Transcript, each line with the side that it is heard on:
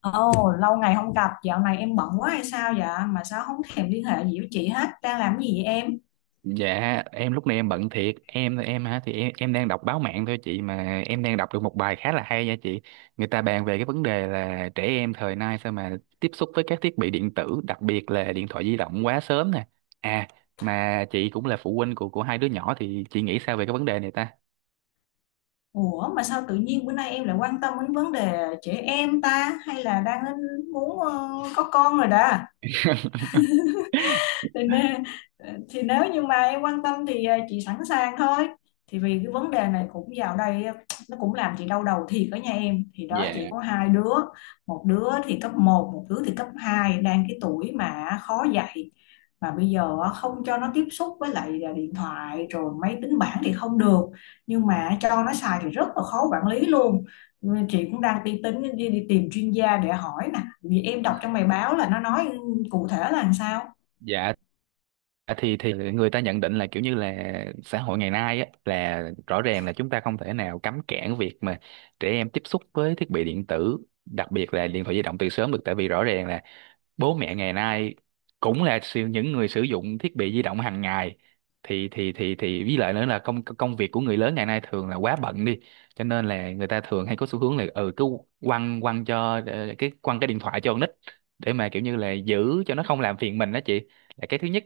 left: Ồ, lâu ngày không gặp, dạo này em bận quá hay sao vậy? Mà sao không thèm liên hệ gì với chị hết? Đang làm cái gì vậy em?
right: Dạ, em lúc này em bận thiệt, em hả, thì em đang đọc báo mạng thôi chị, mà em đang đọc được một bài khá là hay nha chị. Người ta bàn về cái vấn đề là trẻ em thời nay sao mà tiếp xúc với các thiết bị điện tử, đặc biệt là điện thoại di động, quá sớm nè. à mà chị cũng là phụ huynh của hai đứa nhỏ thì chị nghĩ sao về cái vấn đề này ta?
left: Ủa, mà sao tự nhiên bữa nay em lại quan tâm đến vấn đề trẻ em ta? Hay là đang muốn có con rồi đó? Nên thì nếu như mà em quan tâm thì chị sẵn sàng thôi. Thì vì cái vấn đề này cũng vào đây nó cũng làm chị đau đầu thiệt. Ở nhà em thì đó
right: Dạ,
left: chị có hai đứa, một đứa thì cấp một, một đứa thì cấp hai, đang cái tuổi mà khó dạy. Mà bây giờ không cho nó tiếp xúc với lại điện thoại rồi máy tính bảng thì không được, nhưng mà cho nó xài thì rất là khó quản lý luôn. Ờ, chị cũng đang tính đi tìm chuyên gia để hỏi nè, vì em đọc trong bài báo là nó nói cụ thể là làm sao.
right: dạ. Thì người ta nhận định là kiểu như là xã hội ngày nay á, là rõ ràng là chúng ta không thể nào cấm cản việc mà trẻ em tiếp xúc với thiết bị điện tử, đặc biệt là điện thoại di động, từ sớm được. Tại vì rõ ràng là bố mẹ ngày nay cũng là những người sử dụng thiết bị di động hàng ngày. Thì với lại nữa là công công việc của người lớn ngày nay thường là quá bận đi, cho nên là người ta thường hay có xu hướng là ừ cứ quăng quăng cho ờ, cái quăng cái điện thoại cho con nít để mà kiểu như là giữ cho nó không làm phiền mình đó chị. Là cái thứ nhất.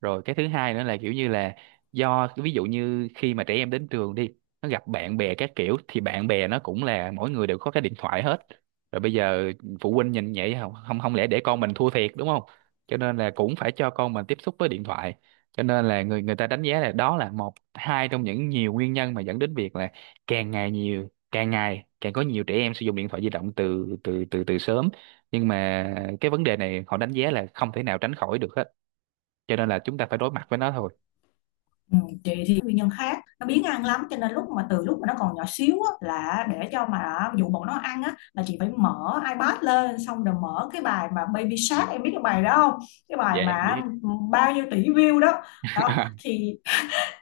right: Rồi cái thứ hai nữa là kiểu như là do ví dụ như khi mà trẻ em đến trường đi, nó gặp bạn bè các kiểu, thì bạn bè nó cũng là mỗi người đều có cái điện thoại hết. Rồi bây giờ phụ huynh nhìn vậy, không không không lẽ để con mình thua thiệt đúng không, cho nên là cũng phải cho con mình tiếp xúc với điện thoại. Cho nên là người người ta đánh giá là đó là một hai trong những nhiều nguyên nhân mà dẫn đến việc là càng ngày nhiều càng ngày càng có nhiều trẻ em sử dụng điện thoại di động từ từ từ từ sớm. Nhưng mà cái vấn đề này họ đánh giá là không thể nào tránh khỏi được hết, cho nên là chúng ta phải đối mặt với nó thôi.
left: Ừ, chị thì nguyên nhân khác, nó biếng ăn lắm, cho nên lúc mà từ lúc mà nó còn nhỏ xíu á, là để cho mà dụ bọn nó ăn á là chị phải mở iPad lên, xong rồi mở cái bài mà Baby Shark, em biết cái bài đó không? Cái bài
right: Dạ em
left: mà
right: biết.
left: ừ, bao nhiêu tỷ view đó đó. thì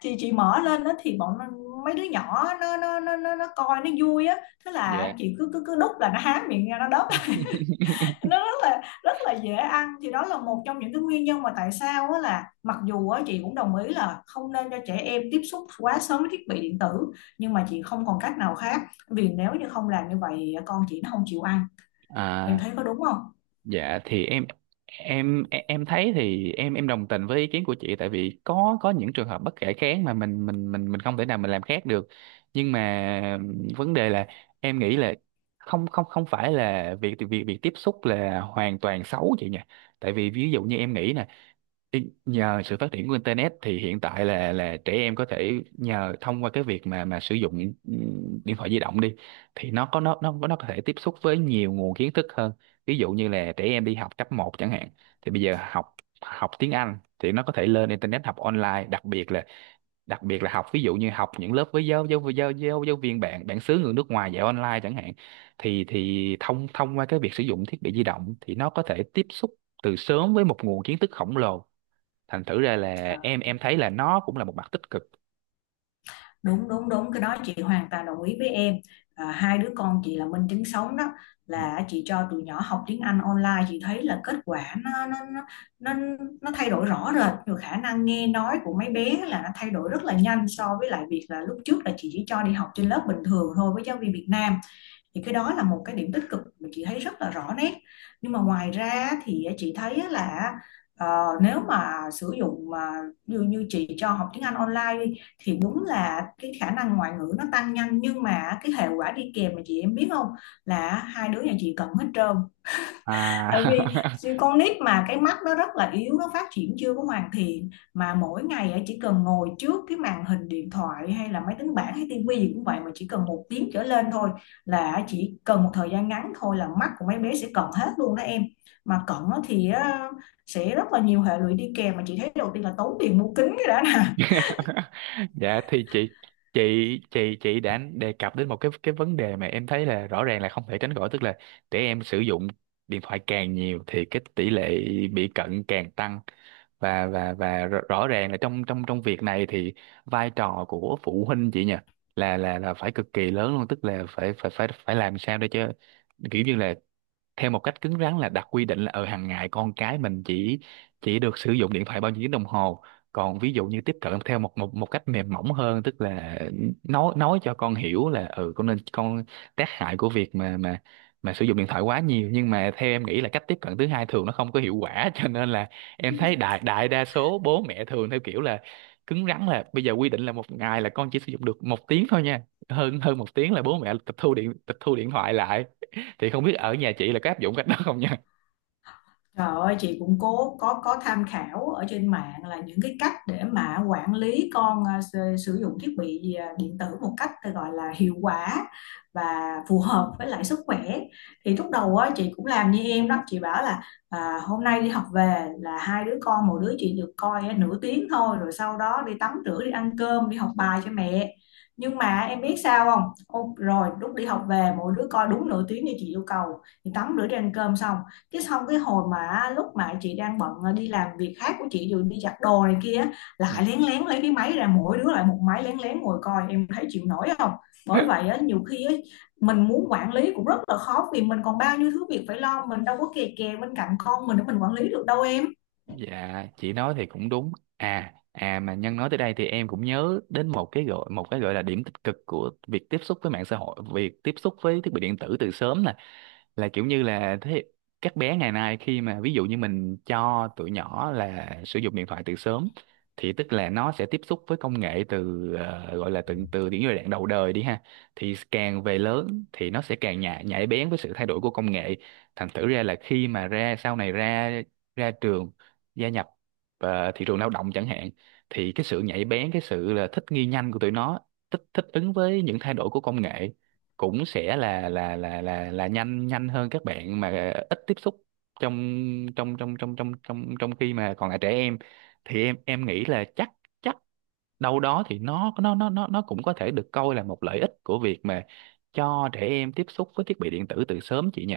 left: thì chị mở lên đó thì mấy đứa nhỏ nó coi nó vui á, thế là
right: Dạ.
left: chị cứ cứ cứ đút là nó há miệng ra nó đớp. Nó rất là dễ ăn. Thì đó là một trong những cái nguyên nhân mà tại sao á, là mặc dù á chị cũng đồng ý là không nên cho trẻ em tiếp xúc quá sớm với thiết bị điện tử, nhưng mà chị không còn cách nào khác, vì nếu như không làm như vậy con chị nó không chịu ăn. Em
right: À.
left: thấy có đúng không?
right: Dạ thì em thấy thì em đồng tình với ý kiến của chị. Tại vì có những trường hợp bất khả kháng mà mình không thể nào mình làm khác được. Nhưng mà vấn đề là em nghĩ là không không không phải là việc việc việc tiếp xúc là hoàn toàn xấu chị nhỉ. Tại vì ví dụ như em nghĩ nè, nhờ sự phát triển của internet thì hiện tại là trẻ em có thể nhờ thông qua cái việc mà sử dụng điện thoại di động đi, thì nó có thể tiếp xúc với nhiều nguồn kiến thức hơn. Ví dụ như là trẻ em đi học cấp một chẳng hạn, thì bây giờ học học tiếng Anh thì nó có thể lên internet học online. Đặc biệt là đặc biệt là học ví dụ như học những lớp với giáo giáo giáo giáo, giáo viên bạn bản xứ người nước ngoài dạy online chẳng hạn, thì thông thông qua cái việc sử dụng thiết bị di động thì nó có thể tiếp xúc từ sớm với một nguồn kiến thức khổng lồ. Thành thử ra là
left: À,
right: em thấy là nó cũng là một mặt tích cực.
left: đúng đúng đúng, cái đó chị hoàn toàn đồng ý với em. À, hai đứa con chị là minh chứng sống đó, là chị cho tụi nhỏ học tiếng Anh online, chị thấy là kết quả nó, nó thay đổi rõ rệt, rồi khả năng nghe nói của mấy bé là nó thay đổi rất là nhanh so với lại việc là lúc trước là chị chỉ cho đi học trên lớp bình thường thôi với giáo viên Việt Nam. Thì cái đó là một cái điểm tích cực mà chị thấy rất là rõ nét. Nhưng mà ngoài ra thì chị thấy là ờ, nếu mà sử dụng mà như như chị cho học tiếng Anh online đi, thì đúng là cái khả năng ngoại ngữ nó tăng nhanh, nhưng mà cái hệ quả đi kèm mà chị, em biết không, là hai đứa nhà chị cận hết trơn. Tại vì
right: À.
left: con nít mà cái mắt nó rất là yếu, nó phát triển chưa có hoàn thiện, mà mỗi ngày á, chỉ cần ngồi trước cái màn hình điện thoại hay là máy tính bảng hay tivi gì cũng vậy, mà chỉ cần một tiếng trở lên thôi, là chỉ cần một thời gian ngắn thôi là mắt của mấy bé sẽ cận hết luôn đó em. Mà cận thì sẽ rất là nhiều hệ lụy đi kèm, mà chị thấy đầu tiên là tốn tiền mua kính cái đã nè.
right: Dạ thì chị chị đã đề cập đến một cái vấn đề mà em thấy là rõ ràng là không thể tránh khỏi. Tức là trẻ em sử dụng điện thoại càng nhiều thì cái tỷ lệ bị cận càng tăng. Và và và rõ rõ ràng là trong trong trong việc này thì vai trò của phụ huynh, chị nhỉ, là phải cực kỳ lớn luôn. Tức là phải phải phải phải làm sao để cho, kiểu như là, theo một cách cứng rắn là đặt quy định là ở hàng ngày con cái mình chỉ được sử dụng điện thoại bao nhiêu tiếng đồng hồ. Còn ví dụ như tiếp cận theo một một một cách mềm mỏng hơn, tức là nói cho con hiểu là ừ con nên con tác hại của việc mà sử dụng điện thoại quá nhiều. Nhưng mà theo em nghĩ là cách tiếp cận thứ hai thường nó không có hiệu quả, cho nên là em thấy đại đại đa số bố mẹ thường theo kiểu là cứng rắn. Là bây giờ quy định là một ngày là con chỉ sử dụng được một tiếng thôi nha, hơn hơn một tiếng là bố mẹ tịch thu điện thoại lại. Thì không biết ở nhà chị là có áp dụng cách đó không nha.
left: Trời ơi, chị cũng cố có tham khảo ở trên mạng là những cái cách để mà quản lý con à, sử sử dụng thiết bị à, điện tử một cách tôi gọi là hiệu quả và phù hợp với lại sức khỏe. Thì lúc đầu á chị cũng làm như em đó, chị bảo là à, hôm nay đi học về là hai đứa con, một đứa chị được coi à, nửa tiếng thôi, rồi sau đó đi tắm rửa đi ăn cơm đi học bài cho mẹ. Nhưng mà em biết sao không? Ô, rồi lúc đi học về mỗi đứa coi đúng nửa tiếng như chị yêu cầu, thì tắm rửa đi ăn cơm xong cái, xong cái hồi mà lúc mà chị đang bận ờ, đi làm việc khác của chị rồi đi giặt đồ này kia, lại lén lén lấy cái máy ra, mỗi đứa lại một máy lén lén ngồi coi, em thấy chịu nổi không? Bởi vậy á, nhiều khi á, mình muốn quản lý cũng rất là khó, vì mình còn bao nhiêu thứ việc phải lo, mình đâu có kè kè bên cạnh con mình để mình quản lý được đâu em.
right: Dạ chị nói thì cũng đúng. À, à mà Nhân nói tới đây thì em cũng nhớ đến một cái gọi là điểm tích cực của việc tiếp xúc với mạng xã hội, việc tiếp xúc với thiết bị điện tử từ sớm nè. Là kiểu như là thế, các bé ngày nay khi mà ví dụ như mình cho tụi nhỏ là sử dụng điện thoại từ sớm, thì tức là nó sẽ tiếp xúc với công nghệ từ gọi là từ từ những giai đoạn đầu đời đi ha. Thì càng về lớn thì nó sẽ càng nhạy nhạy bén với sự thay đổi của công nghệ. Thành thử ra là khi mà ra sau này ra ra trường, gia nhập thị trường lao động chẳng hạn, thì cái sự nhạy bén, cái sự là thích nghi nhanh của tụi nó, thích thích ứng với những thay đổi của công nghệ, cũng sẽ là nhanh nhanh hơn các bạn mà ít tiếp xúc trong trong trong trong trong trong trong khi mà còn là trẻ em. Thì em nghĩ là chắc chắc đâu đó thì nó cũng có thể được coi là một lợi ích của việc mà cho trẻ em tiếp xúc với thiết bị điện tử từ sớm chị nhỉ.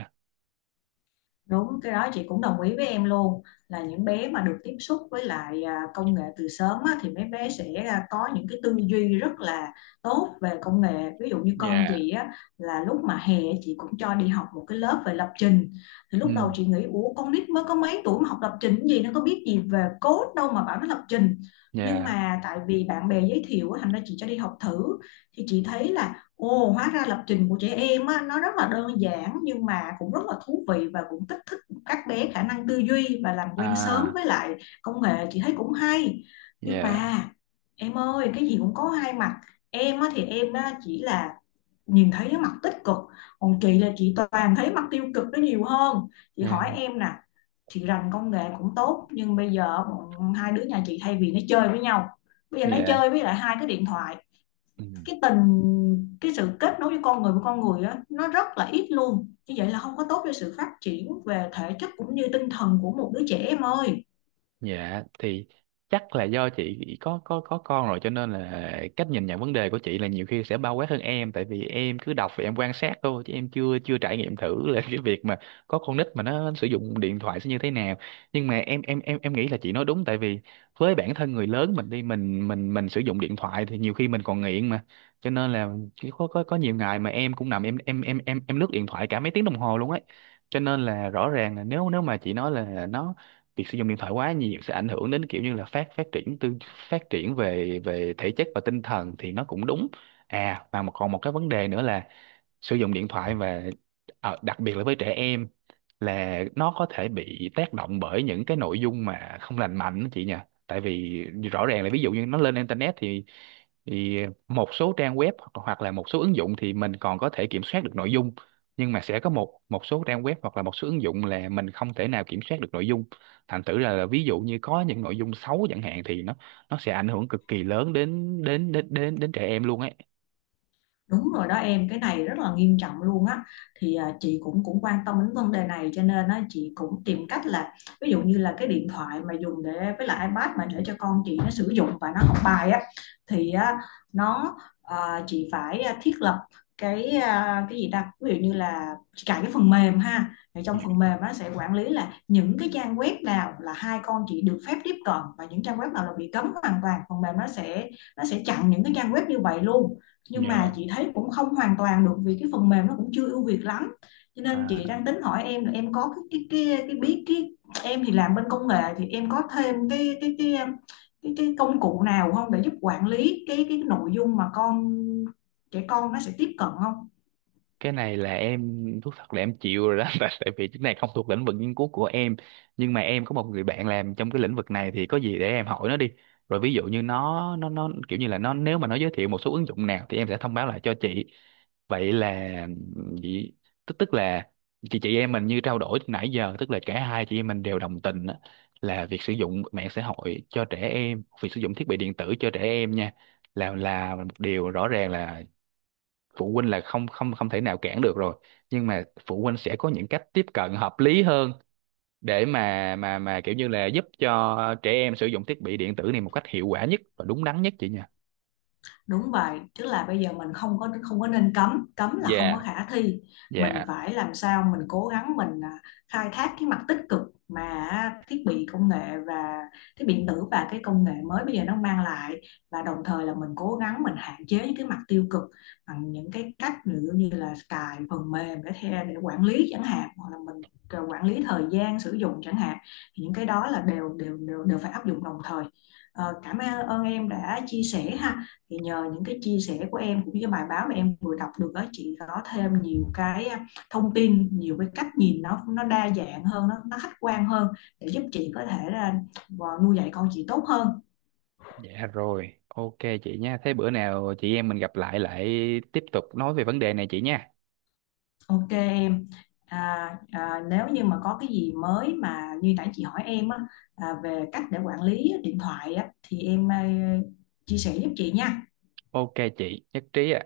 left: Đúng, cái đó chị cũng đồng ý với em luôn, là những bé mà được tiếp xúc với lại à, công nghệ từ sớm á, thì mấy bé sẽ à, có những cái tư duy rất là tốt về công nghệ. Ví dụ như con
right: Dạ.
left: chị á, là lúc mà hè chị cũng cho đi học một cái lớp về lập trình. Thì lúc đầu
right: Ừ.
left: chị nghĩ ủa, con nít mới có mấy tuổi mà học lập trình cái gì, nó có biết gì về code đâu mà bảo nó lập trình. Nhưng
right: Dạ.
left: mà tại vì bạn bè giới thiệu á, thành ra chị cho đi học thử, thì chị thấy là Ồ, hóa ra lập trình của trẻ em á, nó rất là đơn giản, nhưng mà cũng rất là thú vị và cũng kích thích các bé khả năng tư duy và làm quen sớm
right: À.
left: với lại công nghệ, chị thấy cũng hay. Nhưng
right: Dạ.
left: mà em ơi, cái gì cũng có hai mặt. Em á, thì em á, chỉ là nhìn thấy cái mặt tích cực, còn chị là chị toàn thấy mặt tiêu cực nó nhiều hơn. Chị hỏi
right: Dạ.
left: em nè, chị rành công nghệ cũng tốt, nhưng bây giờ bọn hai đứa nhà chị thay vì nó chơi với nhau, bây giờ nó
right: Dạ.
left: chơi với lại hai cái điện thoại.
right: Ừ.
left: Cái cái sự kết nối với con người á nó rất là ít luôn, như vậy là không có tốt cho sự phát triển về thể chất cũng như tinh thần của một đứa trẻ em ơi.
right: Dạ thì chắc là do chị có có con rồi cho nên là cách nhìn nhận vấn đề của chị là nhiều khi sẽ bao quát hơn em. Tại vì em cứ đọc và em quan sát thôi chứ em chưa chưa trải nghiệm thử là cái việc mà có con nít mà nó sử dụng điện thoại sẽ như thế nào. Nhưng mà em nghĩ là chị nói đúng. Tại vì với bản thân người lớn mình đi, mình sử dụng điện thoại thì nhiều khi mình còn nghiện mà. Cho nên là chỉ có có nhiều ngày mà em cũng nằm em lướt điện thoại cả mấy tiếng đồng hồ luôn ấy. Cho nên là rõ ràng là nếu nếu mà chị nói là việc sử dụng điện thoại quá nhiều sẽ ảnh hưởng đến kiểu như là phát phát triển tư phát triển về về thể chất và tinh thần thì nó cũng đúng. À mà còn một cái vấn đề nữa là sử dụng điện thoại và đặc biệt là với trẻ em, là nó có thể bị tác động bởi những cái nội dung mà không lành mạnh đó chị nhỉ. Tại vì rõ ràng là ví dụ như nó lên internet, thì thì một số trang web hoặc hoặc là một số ứng dụng thì mình còn có thể kiểm soát được nội dung. Nhưng mà sẽ có một một số trang web hoặc là một số ứng dụng là mình không thể nào kiểm soát được nội dung. Thành thử là ví dụ như có những nội dung xấu chẳng hạn thì nó sẽ ảnh hưởng cực kỳ lớn đến đến đến đến đến trẻ em luôn ấy.
left: Đúng rồi đó em, cái này rất là nghiêm trọng luôn á. Thì à, chị cũng cũng quan tâm đến vấn đề này, cho nên á chị cũng tìm cách là ví dụ như là cái điện thoại mà dùng để với lại iPad mà để cho con chị nó sử dụng và nó học bài á, thì á, nó à, chị phải à, thiết lập cái à, cái gì ta? Ví dụ như là chị cài cái phần mềm ha. Thì trong
right: Yeah.
left: phần mềm nó sẽ quản lý là những cái trang web nào là hai con chị được phép tiếp cận và những trang web nào là bị cấm hoàn toàn. Phần mềm nó sẽ chặn những cái trang web như vậy luôn, nhưng mà
right: Yeah.
left: chị thấy cũng không hoàn toàn được vì cái phần mềm nó cũng chưa ưu việt lắm, cho nên chị đang tính hỏi em là em có cái biết cái, em thì làm bên công nghệ thì em có thêm cái công cụ nào không để giúp quản lý cái nội dung mà trẻ con nó sẽ tiếp cận không.
right: Cái này là em thú thật là em chịu rồi đó. tại Tại vì cái này không thuộc lĩnh vực nghiên cứu của em. Nhưng mà em có một người bạn làm trong cái lĩnh vực này thì có gì để em hỏi nó đi. Rồi ví dụ như nó kiểu như là nó, nếu mà nó giới thiệu một số ứng dụng nào thì em sẽ thông báo lại cho chị. Vậy là vậy, tức tức là chị em mình như trao đổi từ nãy giờ, tức là cả hai chị em mình đều đồng tình á, là việc sử dụng mạng xã hội cho trẻ em, việc sử dụng thiết bị điện tử cho trẻ em nha, là một điều rõ ràng là phụ huynh là không không không thể nào cản được rồi. Nhưng mà phụ huynh sẽ có những cách tiếp cận hợp lý hơn để mà kiểu như là giúp cho trẻ em sử dụng thiết bị điện tử này một cách hiệu quả nhất và đúng đắn nhất chị nha.
left: Đúng vậy, tức là bây giờ mình không có nên cấm, cấm là không có
right: Dạ.
left: khả thi. Mình
right: Dạ.
left: phải làm sao mình cố gắng mình à, khai thác cái mặt tích cực mà thiết bị công nghệ và thiết bị điện tử và cái công nghệ mới bây giờ nó mang lại, và đồng thời là mình cố gắng mình hạn chế những cái mặt tiêu cực bằng những cái cách ví dụ như là cài phần mềm để theo để quản lý chẳng hạn, hoặc là mình à, quản lý thời gian sử dụng chẳng hạn. Thì những cái đó là đều đều đều đều phải áp dụng đồng thời. Ờ, cảm ơn em đã chia sẻ ha, thì nhờ những cái chia sẻ của em cũng như cái bài báo mà em vừa đọc được đó, chị có thêm nhiều cái thông tin, nhiều cái cách nhìn, nó đa dạng hơn, nó khách quan hơn, để giúp chị có thể là ờ, nuôi dạy con chị tốt hơn.
right: Dạ rồi, ok chị nha. Thế bữa nào chị em mình gặp lại, lại tiếp tục nói về vấn đề này chị nha.
left: OK em, à, à, nếu như mà có cái gì mới mà như nãy chị hỏi em á, à, về cách để quản lý điện thoại á thì em ờ, chia sẻ giúp chị nha.
right: Ok chị nhất trí ạ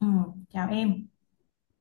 left: Ừ, chào em.